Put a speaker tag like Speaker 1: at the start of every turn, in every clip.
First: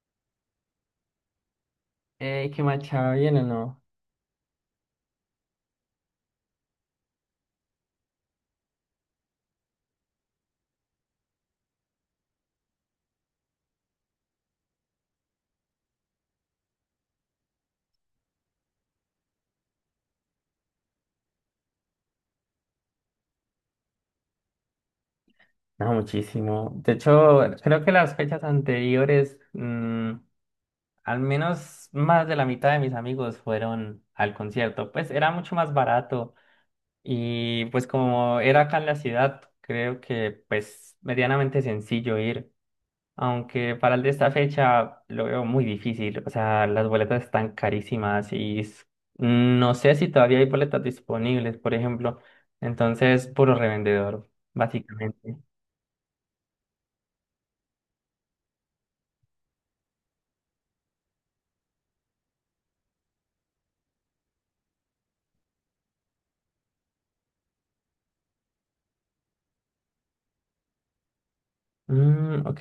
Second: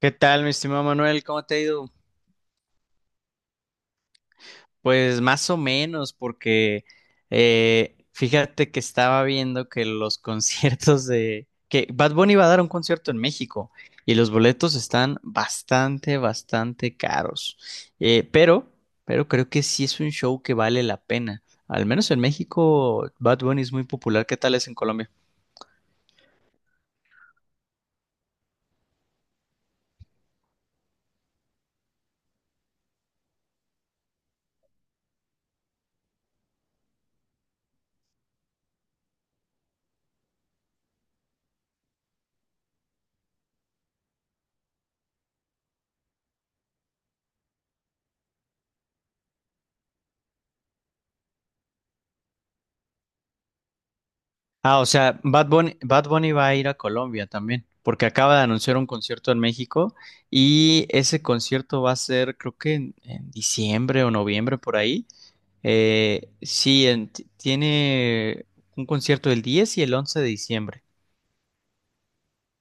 Speaker 1: ¿Qué tal, mi estimado Manuel? ¿Cómo te ha ido?
Speaker 2: Ey, ¿qué marcha bien o no?
Speaker 1: Pues más o menos, porque fíjate que estaba viendo que los conciertos de que Bad Bunny va a dar un concierto en México y los boletos están bastante, bastante caros. Eh, pero, pero creo que sí es un show que vale la pena. Al menos en México, Bad Bunny es muy popular. ¿Qué tal es en Colombia?
Speaker 2: No, muchísimo. De hecho, creo que las fechas anteriores, al menos más de la mitad de mis amigos fueron al concierto. Pues era mucho más barato y pues como era acá en la ciudad, creo que pues medianamente sencillo ir. Aunque para el de esta fecha lo veo muy difícil. O sea, las boletas están carísimas no sé si todavía hay boletas disponibles, por ejemplo. Entonces, puro revendedor,
Speaker 1: Ah, o sea,
Speaker 2: básicamente.
Speaker 1: Bad Bunny va a ir a Colombia también, porque acaba de anunciar un concierto en México y ese concierto va a ser, creo que en diciembre o noviembre por ahí. Sí, tiene un concierto el 10 y el 11 de diciembre.
Speaker 2: Mm, ok.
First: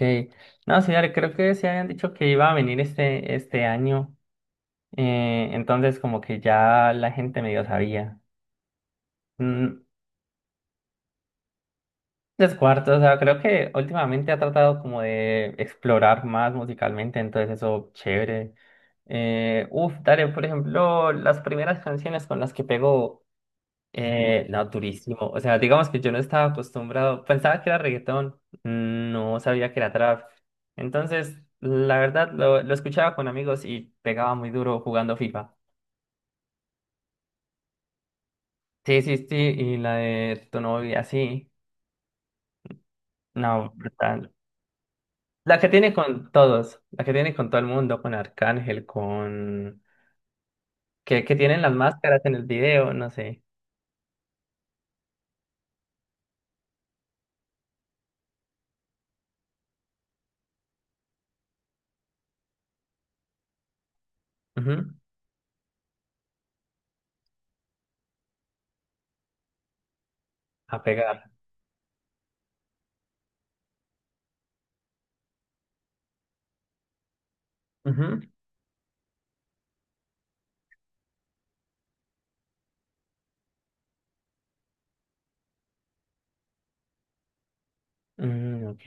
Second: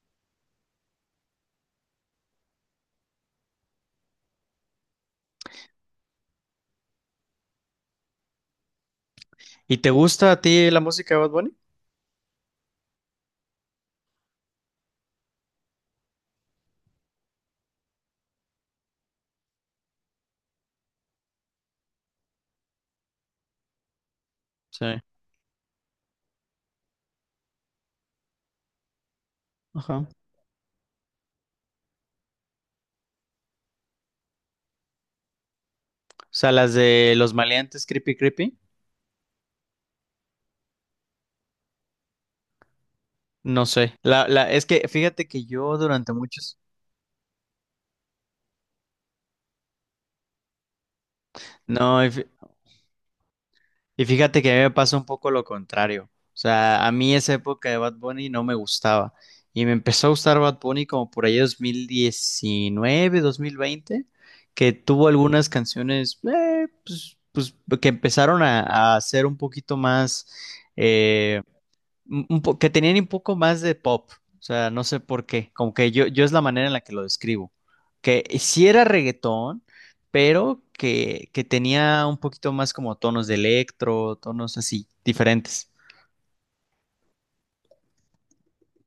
Speaker 2: No, señores, creo que se habían dicho que iba a venir este año. Entonces, como que ya la gente medio sabía.
Speaker 1: ¿Y
Speaker 2: Mm.
Speaker 1: te gusta a ti la música de Bad Bunny?
Speaker 2: Descuarto, o sea, creo que últimamente ha tratado como de explorar más musicalmente, entonces eso, chévere. Uf, dale, por ejemplo, las primeras canciones con las que pegó, no,
Speaker 1: Sí.
Speaker 2: durísimo. O sea, digamos que yo no estaba acostumbrado, pensaba que era reggaetón, no sabía que era
Speaker 1: Ajá. O
Speaker 2: trap. Entonces, la verdad, lo escuchaba con amigos y pegaba muy duro jugando FIFA.
Speaker 1: sea, las de Los Maleantes Creepy Creepy.
Speaker 2: Sí, sí, sí, y la de tu novia, sí.
Speaker 1: No
Speaker 2: No,
Speaker 1: sé.
Speaker 2: brutal.
Speaker 1: Es que fíjate que
Speaker 2: La que
Speaker 1: yo
Speaker 2: tiene
Speaker 1: durante
Speaker 2: con
Speaker 1: muchos...
Speaker 2: todos, la que tiene con todo el mundo, con Arcángel, con... Que tienen las
Speaker 1: No.
Speaker 2: máscaras en el video, no sé.
Speaker 1: Y fíjate que a mí me pasa un poco lo contrario. O sea, a mí esa época de Bad Bunny no me gustaba. Y me empezó a gustar Bad Bunny como por ahí 2019, 2020, que
Speaker 2: Ujú.
Speaker 1: tuvo algunas canciones que empezaron a ser un poquito más,
Speaker 2: A pegar.
Speaker 1: eh, que tenían un poco más de pop. O sea, no sé por qué. Como que yo es la manera en la que lo describo.
Speaker 2: Ujú,
Speaker 1: Que sí era reggaetón, pero que tenía un poquito más como tonos de electro, tonos así, diferentes.
Speaker 2: mm, ok.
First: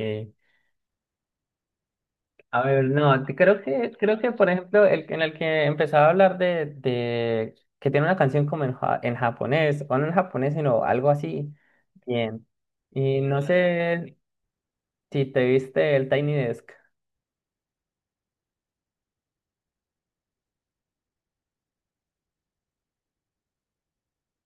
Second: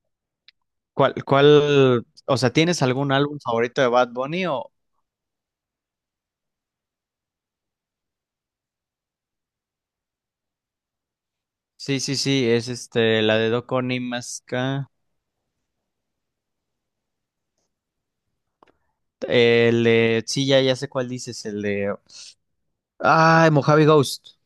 Speaker 1: O sea,
Speaker 2: A
Speaker 1: tienes
Speaker 2: ver,
Speaker 1: algún
Speaker 2: no,
Speaker 1: álbum favorito de Bad
Speaker 2: creo que,
Speaker 1: Bunny
Speaker 2: por
Speaker 1: o?
Speaker 2: ejemplo, el en el que empezaba a hablar de que tiene una canción como en, en japonés, o no en japonés, sino algo así.
Speaker 1: Sí, sí,
Speaker 2: Bien.
Speaker 1: sí, es
Speaker 2: Y
Speaker 1: este, la
Speaker 2: no
Speaker 1: de Doko Ni
Speaker 2: sé
Speaker 1: Maska.
Speaker 2: si te viste el Tiny Desk.
Speaker 1: El de, sí, ya, ya sé cuál dices, el de, ah, Mojave Ghost.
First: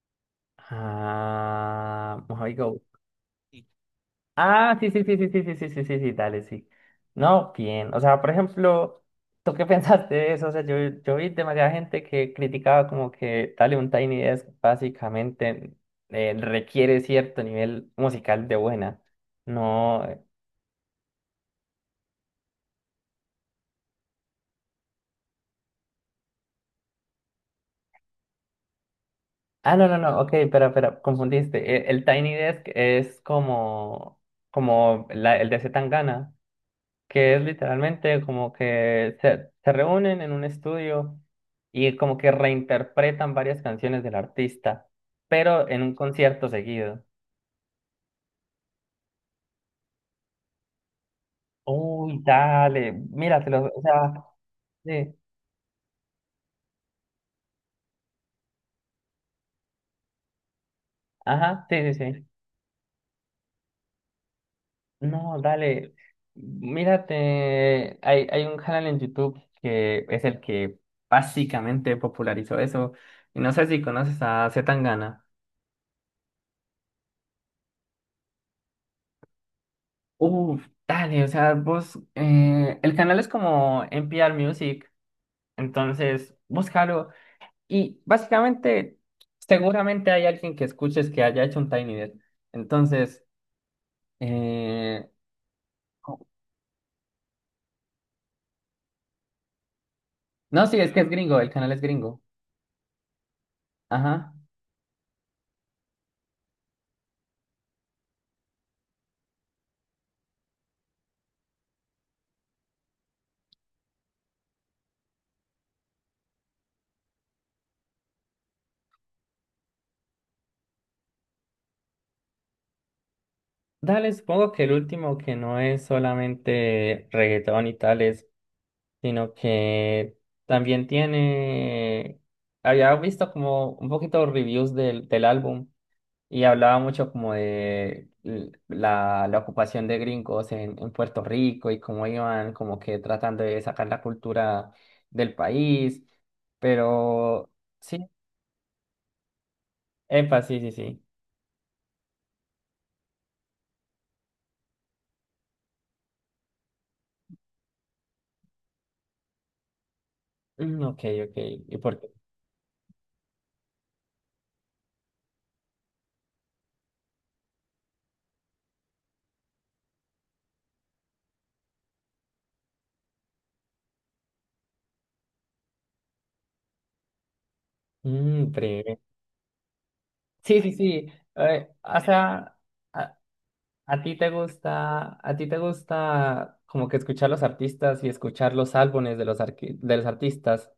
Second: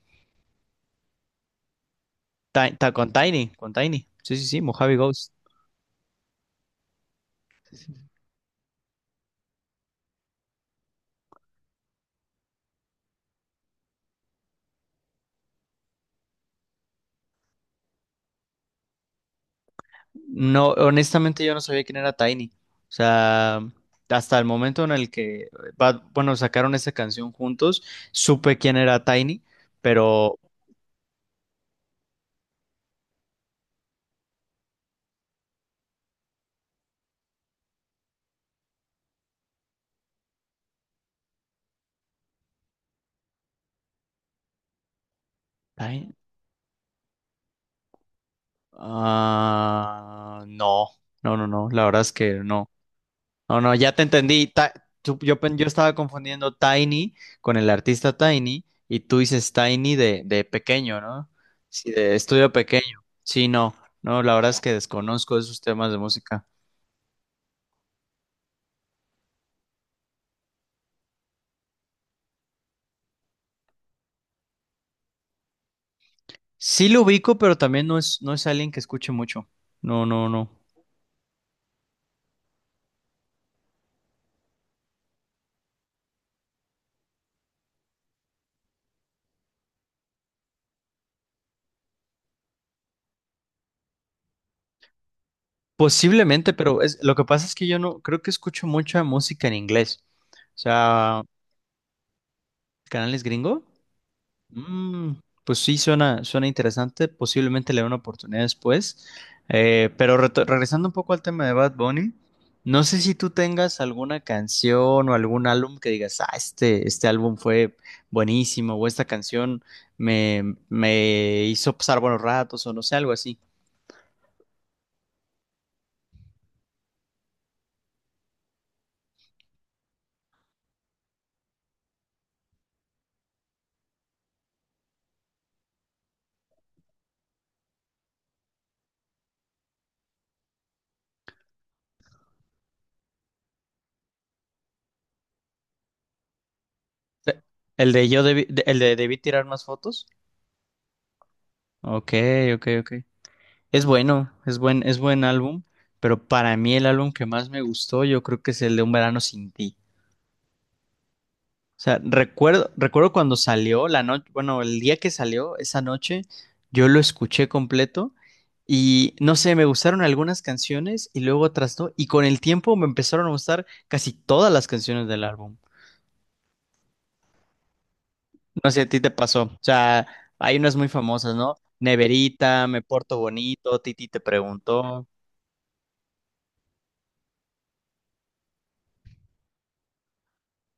Speaker 2: Ah, Mojave Go.
Speaker 1: Con Tiny. Sí, sí, sí,
Speaker 2: Ah, sí,
Speaker 1: Mojave
Speaker 2: sí, sí, sí,
Speaker 1: Ghost.
Speaker 2: sí, sí, sí, sí, sí, sí, dale, sí. No, bien. O sea, por ejemplo, ¿tú qué pensaste de eso? O sea, yo vi demasiada gente que criticaba como que dale un Tiny Desk básicamente requiere cierto nivel musical de buena. No.
Speaker 1: No, honestamente yo no sabía quién era Tiny. O sea, hasta el momento en el que bueno, sacaron esa canción juntos, supe quién era Tiny,
Speaker 2: Ah, no, no, no, ok,
Speaker 1: pero...
Speaker 2: espera, espera, confundiste. El, Tiny Desk es como, como el de C. Tangana, que es literalmente como que se reúnen en un estudio y como que reinterpretan varias canciones del artista, pero en un
Speaker 1: Tiny-
Speaker 2: concierto seguido.
Speaker 1: Ah, no, no, no, no, la verdad es
Speaker 2: Uy,
Speaker 1: que no.
Speaker 2: dale,
Speaker 1: No,
Speaker 2: míratelo,
Speaker 1: no,
Speaker 2: o
Speaker 1: ya te
Speaker 2: sea,
Speaker 1: entendí.
Speaker 2: sí,
Speaker 1: Yo, yo estaba confundiendo Tiny con el artista Tiny y tú dices Tiny de pequeño, ¿no?
Speaker 2: ajá,
Speaker 1: Sí,
Speaker 2: sí, sí,
Speaker 1: de
Speaker 2: sí.
Speaker 1: estudio pequeño. Sí, no, no, la verdad es que desconozco
Speaker 2: No,
Speaker 1: esos temas
Speaker 2: dale,
Speaker 1: de música.
Speaker 2: mírate, hay un canal en YouTube que es el que básicamente popularizó eso, y no sé si conoces a C. Tangana.
Speaker 1: Sí lo ubico, pero también no es alguien que escuche mucho. No, no, no.
Speaker 2: Uf, dale, o sea, vos, el canal es como NPR Music, entonces búscalo y básicamente seguramente hay alguien que escuches que haya hecho un Tiny Dead entonces, eh,
Speaker 1: Posiblemente, pero es, lo que pasa es que yo no creo que escucho mucha música en inglés. O
Speaker 2: no, sí, es que es
Speaker 1: sea,
Speaker 2: gringo, el canal es gringo,
Speaker 1: canales gringo.
Speaker 2: ajá,
Speaker 1: Mm, pues sí, suena, suena interesante. Posiblemente le dé una oportunidad después. Regresando un poco al tema de Bad Bunny, no sé si tú tengas alguna canción o algún álbum que digas, ah, este álbum fue buenísimo o esta canción me hizo pasar buenos ratos o no sé, algo así.
Speaker 2: dale, supongo que el último que no es solamente reggaetón y tales, sino que también tiene, había visto como un poquito reviews del, del álbum. Y hablaba mucho como de la, la ocupación de gringos en Puerto Rico y cómo iban como que tratando de sacar la cultura del país.
Speaker 1: Pe-
Speaker 2: Pero
Speaker 1: El de
Speaker 2: sí,
Speaker 1: yo debí, el de debí tirar más fotos.
Speaker 2: epa, sí, sí, sí.
Speaker 1: Ok, ok, ok. Es bueno, es buen álbum. Pero para mí el álbum que más me gustó, yo creo que es el de Un Verano Sin Ti.
Speaker 2: Mm, ok, ok. ¿Y
Speaker 1: O
Speaker 2: por
Speaker 1: sea,
Speaker 2: qué?
Speaker 1: recuerdo cuando salió la noche, bueno, el día que salió, esa noche, yo lo escuché completo y no sé, me gustaron algunas canciones y luego otras no, y con el tiempo me empezaron a gustar casi todas las canciones del álbum.
Speaker 2: Mm,
Speaker 1: No sé, a
Speaker 2: breve.
Speaker 1: ti te pasó. O sea, hay
Speaker 2: Sí, sí,
Speaker 1: unas muy
Speaker 2: sí.
Speaker 1: famosas, ¿no?
Speaker 2: O sea,
Speaker 1: Neverita, Me
Speaker 2: a,
Speaker 1: Porto Bonito,
Speaker 2: a
Speaker 1: Titi
Speaker 2: ti
Speaker 1: te
Speaker 2: te
Speaker 1: preguntó.
Speaker 2: gusta, a ti te gusta como que escuchar los artistas y escuchar los álbumes de los, de los artistas.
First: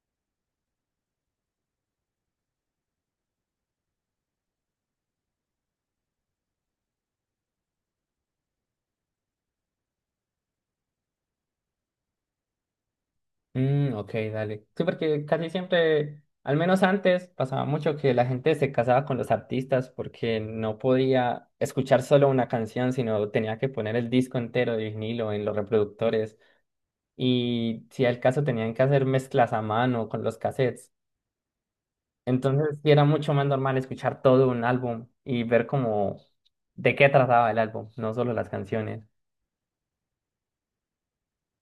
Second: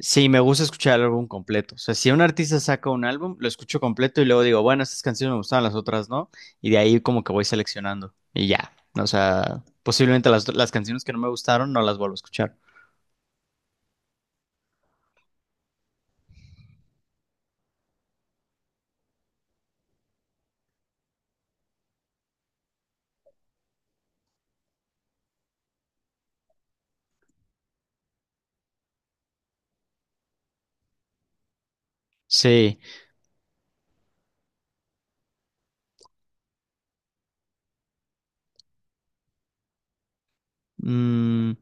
Speaker 1: Sí, me gusta escuchar el álbum completo. O sea, si un artista saca un álbum, lo escucho completo y luego digo, bueno, estas canciones me gustaban, las otras no. Y de ahí como que voy seleccionando. Y ya. O sea, posiblemente las canciones que no me gustaron no las vuelvo a escuchar.
Speaker 2: Mm, ok, dale. Sí, porque casi siempre, al menos antes, pasaba mucho que la gente se casaba con los artistas porque no podía escuchar solo una canción, sino tenía que poner el disco entero de vinilo en los reproductores. Y si era el caso, tenían que hacer mezclas a mano con los cassettes. Entonces,
Speaker 1: Sí.
Speaker 2: sí era mucho más normal escuchar todo un álbum y ver como de qué trataba el álbum, no solo las canciones.
Speaker 1: Mm,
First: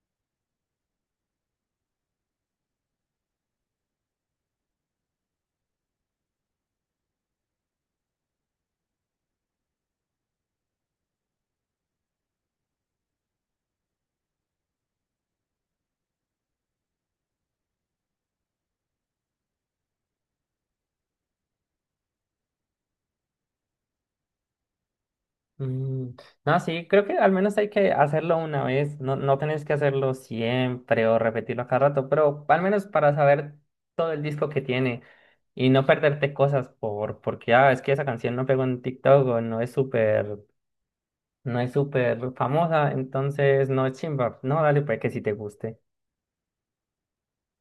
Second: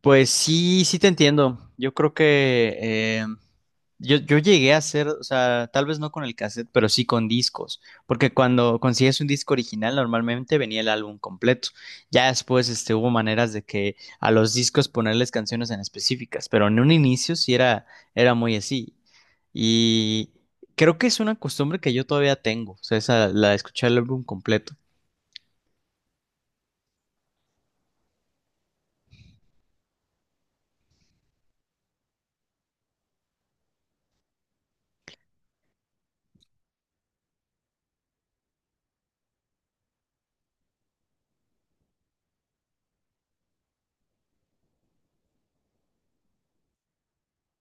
Speaker 1: pues sí, sí te entiendo. Yo creo que yo, yo llegué a hacer, o sea, tal vez no con el cassette, pero sí con discos, porque cuando consigues un disco original normalmente venía el álbum completo. Ya después este, hubo maneras de que a los discos ponerles canciones en específicas, pero en un inicio sí era muy así. Y creo que es una costumbre que yo todavía tengo, o sea, esa, la de escuchar el álbum completo.
Speaker 2: Mm. No, sí, creo que al menos hay que hacerlo una vez, no, no tenés que hacerlo siempre o repetirlo a cada rato, pero al menos para saber todo el disco que tiene y no perderte cosas por, porque, ah, es que esa canción no pegó en TikTok o no es súper, no es súper famosa, entonces no es chimba, no, dale, pues que si te guste.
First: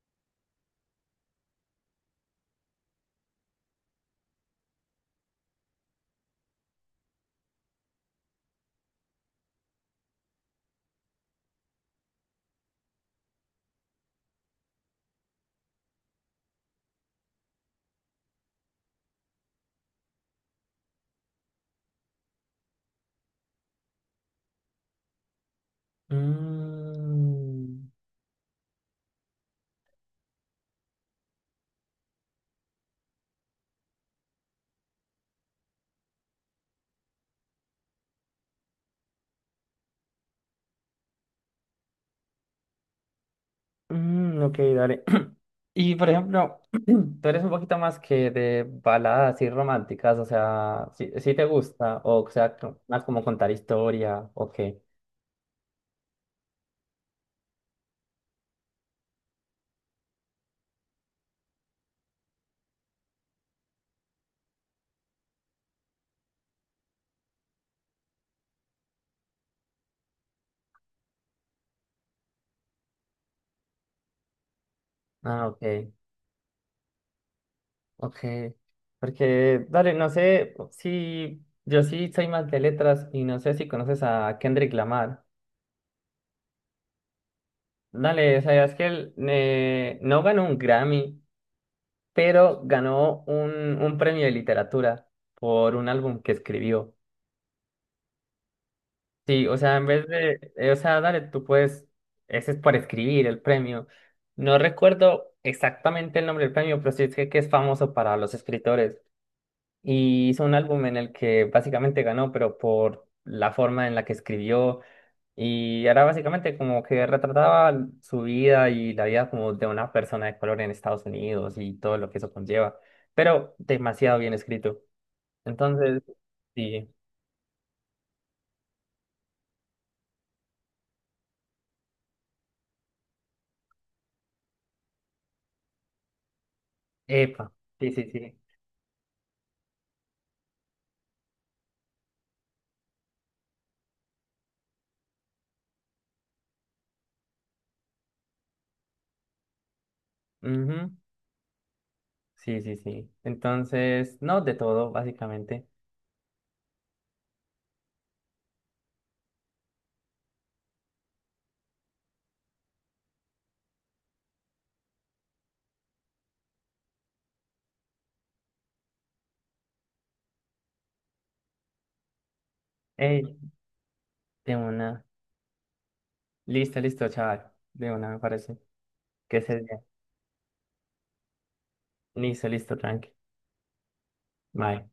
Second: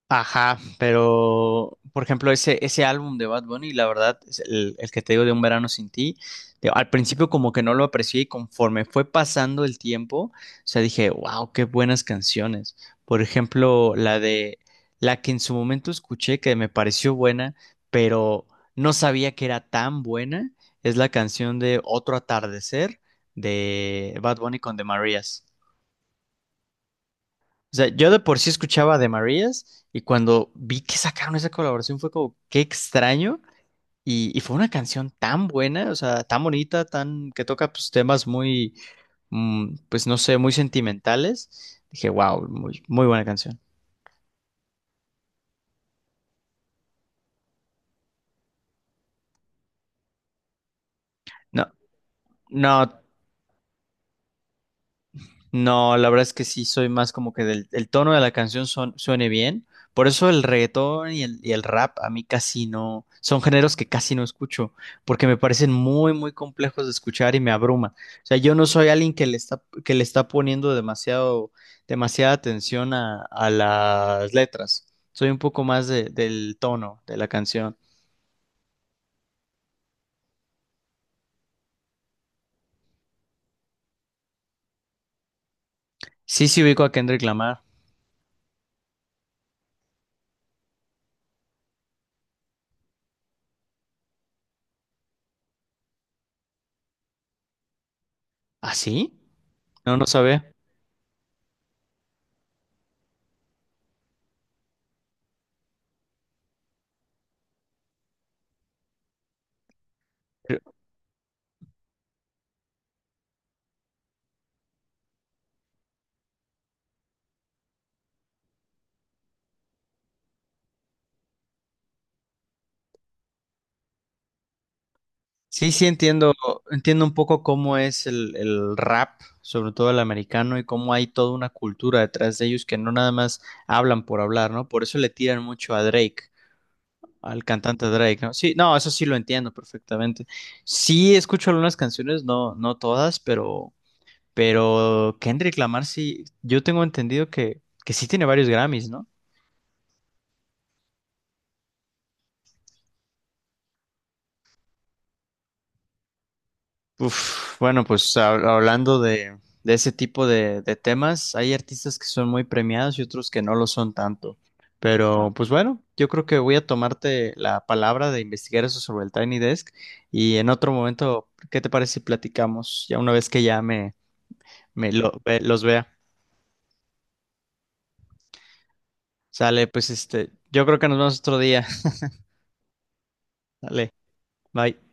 Speaker 1: Ajá, pero por ejemplo, ese álbum de Bad Bunny, la verdad, es el que te digo de Un Verano Sin Ti, al principio como que no lo aprecié y conforme fue pasando el tiempo, o sea, dije, wow, qué buenas canciones. Por ejemplo, la que en su momento escuché que me pareció buena, pero no sabía que era tan buena, es la canción de Otro Atardecer de Bad Bunny con The Marías. O sea,
Speaker 2: Mm,
Speaker 1: yo de por sí escuchaba de Marías y cuando vi que sacaron esa colaboración fue como, qué extraño. Y fue una canción tan buena, o sea, tan bonita, tan que toca pues, temas muy, mm, pues no sé, muy sentimentales. Dije, wow, muy, muy buena canción.
Speaker 2: mm, ok, dale. Y por ejemplo, tú eres un poquito más que de baladas y románticas, o sea, si, te
Speaker 1: No,
Speaker 2: gusta, o sea,
Speaker 1: no,
Speaker 2: más como contar historia, o qué.
Speaker 1: no, la verdad es que sí, soy más como que del el tono de la canción suene bien. Por eso el reggaetón y el rap a mí casi no, son géneros que casi no escucho, porque me parecen muy, muy complejos de escuchar y me abruma. O sea, yo no soy alguien que que le está poniendo demasiada atención a las letras. Soy un
Speaker 2: Ah, ok,
Speaker 1: poco más del tono de la canción.
Speaker 2: ok. Porque, dale, no sé si yo sí soy más de letras y no sé si conoces a Kendrick Lamar.
Speaker 1: Sí, sí ubico a Kendrick Lamar.
Speaker 2: Dale, o sea, es que él no ganó un Grammy, pero ganó un premio de literatura por un álbum que escribió.
Speaker 1: ¿Ah, sí?
Speaker 2: Sí, o sea, en
Speaker 1: No,
Speaker 2: vez
Speaker 1: no
Speaker 2: de,
Speaker 1: sabía.
Speaker 2: o sea, dale, tú puedes, ese es por escribir el premio. No recuerdo exactamente el nombre del premio, pero sí sé que es famoso para los escritores. Y hizo un álbum en el que básicamente ganó, pero por la forma en la que escribió. Y era básicamente como que retrataba su vida y la vida como de una persona de color en Estados Unidos y todo lo que eso conlleva. Pero demasiado bien escrito.
Speaker 1: Sí, sí
Speaker 2: Entonces,
Speaker 1: entiendo,
Speaker 2: sí,
Speaker 1: entiendo un poco cómo es el rap, sobre todo el americano, y cómo hay toda una cultura detrás de ellos que no nada más hablan por hablar, ¿no? Por eso le tiran mucho a Drake, al
Speaker 2: epa,
Speaker 1: cantante
Speaker 2: sí, sí,
Speaker 1: Drake, ¿no?
Speaker 2: sí.
Speaker 1: Sí, no, eso sí lo entiendo perfectamente. Sí escucho algunas canciones, no, no todas, pero Kendrick Lamar sí, yo tengo entendido que sí tiene varios Grammys, ¿no?
Speaker 2: Ujú. Sí, sí, sí. Entonces, no, de todo, básicamente.
Speaker 1: Uf, bueno, pues hablando de ese tipo de temas, hay artistas que son muy premiados y otros que no lo son tanto. Pero pues bueno, yo creo que voy a tomarte la palabra de investigar eso sobre el Tiny Desk y en otro momento, ¿qué te parece si platicamos ya una
Speaker 2: Ey,
Speaker 1: vez que ya
Speaker 2: de una.
Speaker 1: los vea?
Speaker 2: Listo, listo, chaval. De una, me parece. Que se
Speaker 1: Sale,
Speaker 2: bien.
Speaker 1: pues este, yo creo que nos vemos otro día.
Speaker 2: Listo, listo, tranqui.
Speaker 1: Dale, bye.
Speaker 2: Bye.